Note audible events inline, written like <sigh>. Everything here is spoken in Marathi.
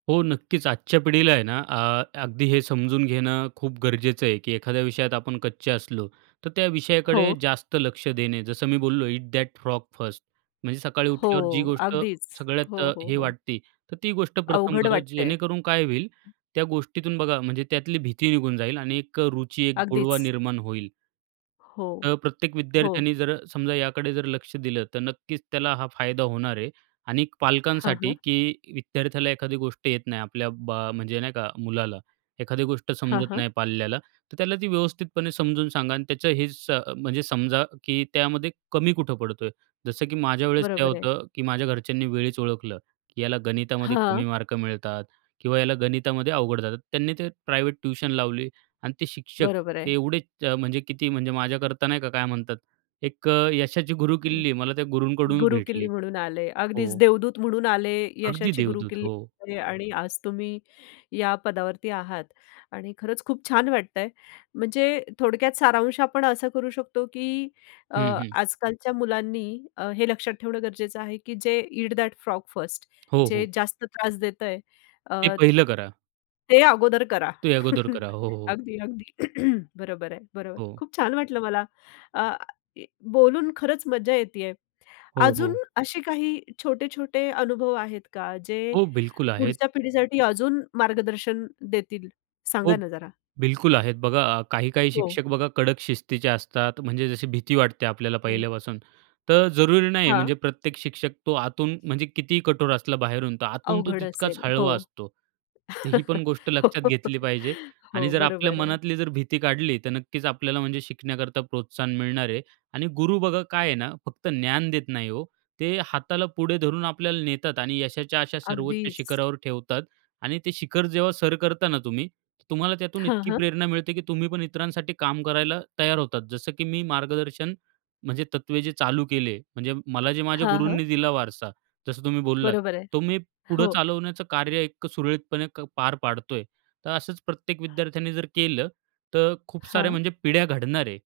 हो. नक्कीच आजच्या पिढीला आहे ना, अ, अगदी हे समजून घेणं खूप गरजेचं आहे, की एखाद्या विषयात आपण कच्चे असलो तर त्या विषयाकडे हो. जास्त लक्ष देणे. जसं मी बोललो इट दॅट फ्रॉग फर्स्ट म्हणजे सकाळी हो उठल्यावर जी गोष्ट अगदीच. सगळ्यात हो, अ, हो, हे हो. वाटती. तर ती गोष्ट प्रथम अवघड करा वाटते. जेणेकरून काय होईल? त्या गोष्टीतून बघा म्हणजे त्यातली भीती निघून जाईल आणि एक अ रुची, एक गोडवा अगदीच. निर्माण होईल. हो, तर प्रत्येक हो. विद्यार्थ्याने जर अ, समजा याकडे जर लक्ष दिलं. तर नक्कीच त्याला हा फायदा होणार आहे आणिक हां, पालकांसाठी, हां. की विद्यार्थ्याला एखादी गोष्ट येत नाही आपल्या बा म्हणजे नाही का? मुलाला, एखादी गोष्ट हां, समजत हां. नाही पाल्याला. तर त्याला ती व्यवस्थितपणे समजून सांगा आणि त्याचं हे स म्हणजे समजा, की त्यामध्ये कमी कुठं पडतोय. जसं की माझ्या वेळेस काय बरोबर आहे. होतं, की माझ्या घरच्यांनी वेळीच ओळखलं, की याला गणितामध्ये कमी हां. मार्क मिळतात किंवा याला गणितामध्ये अवघड जातात. त्यांनी ते प्रायव्हेट ट्युशन लावली आणि ते शिक्षक बरोबर आहे. ते एवढेच म्हणजे किती म्हणजे माझ्याकरता नाही का काय म्हणतात? एक अ, यशाची गुरुकिल्ली मला त्या गुरूंककडूनच गुरुकिल्ली भेटली. म्हणून आले. अगदीच हो. देवदूत म्हणून आले. अगदी यशाची देवदूत, गुरुकिल्ली हो. आणि आणि आज तुम्ही, या पदावरती आहात आणि खरंच खूप छान वाटतंय. म्हणजे थोडक्यात सारांश आपण असा करू शकतो, की अ, हं, हं. आजकालच्या मुलांनी अ, हे लक्षात ठेवणं गरजेचं आहे, की जे ईट दॅट फ्रॉग फर्स्ट हो, जे हो. जास्त त्रास देतंय. हे अ पहिलं करा. ते अगोदर करा. ते अगोदर करा. हो, हो. अगदी, अगदी. <clears throat> बरोबर आहे. बरोबर. हो. खूप छान वाटलं मला. अ, बोलून खरंच मज्जा येते आहे. हो, अजून हो. असे काही छोटे-छोटे अनुभव आहेत का जे हो. बिल्कुल आहेत. पुढच्या पिढीसाठी अजून मार्गदर्शन देतील? हो. सांगा ना जरा? बिल्कुल आहेत. बघा काही-काही हो. शिक्षक बघा कडक शिस्तीचे असतात. म्हणजे जशी भीती वाटते आपल्याला हं. पहिल्यापासून. तर जरुरी नाही हां. म्हणजे प्रत्येक शिक्षक तो आतून म्हणजे कितीही कठोर असला बाहेरून, तर आतून तो अवघड तितकाच असेल. हो. हळवा असतो. ही पण गोष्ट हो, लक्षात घेतली पाहिजे आणि हो. जर आपल्या बरोबर आहे. मनातली जर भीती काढली. तर नक्कीच आपल्याला म्हणजे शिकण्याकरता प्रोत्साहन मिळणार आहे आणि गुरु बघा काय आहे ना, फक्त ज्ञान देत नाही ओ. ते हाताला पुढे धरून आपल्याला नेतात आणि यशाच्या अशा सर्वोच्च अगदीच. शिखरावर ठेवतात आणि ते शिखर जेव्हा सर करता ना तुम्ही, तुम्हाला त्यातून हां, इतकी हां. प्रेरणा मिळते, की तुम्ही पण इतरांसाठी काम करायला तयार होतात. जसं की मी मार्गदर्शन, म्हणजे तत्त्वे जे चालू केले. म्हणजे मला जे माझ्या हां. हं. गुरूंनी दिला वारसा जसं तुम्ही बोललात, बरोबर आहे. तो मी पुढं हो. चालवण्याचं कार्य इतकं सुरळीतपणे पार पाडतोय. तर असंच प्रत्येक विद्यार्थ्याने जर केलं, तर खूप साऱ्या हां. म्हणजे पिढ्या घडणार आहे.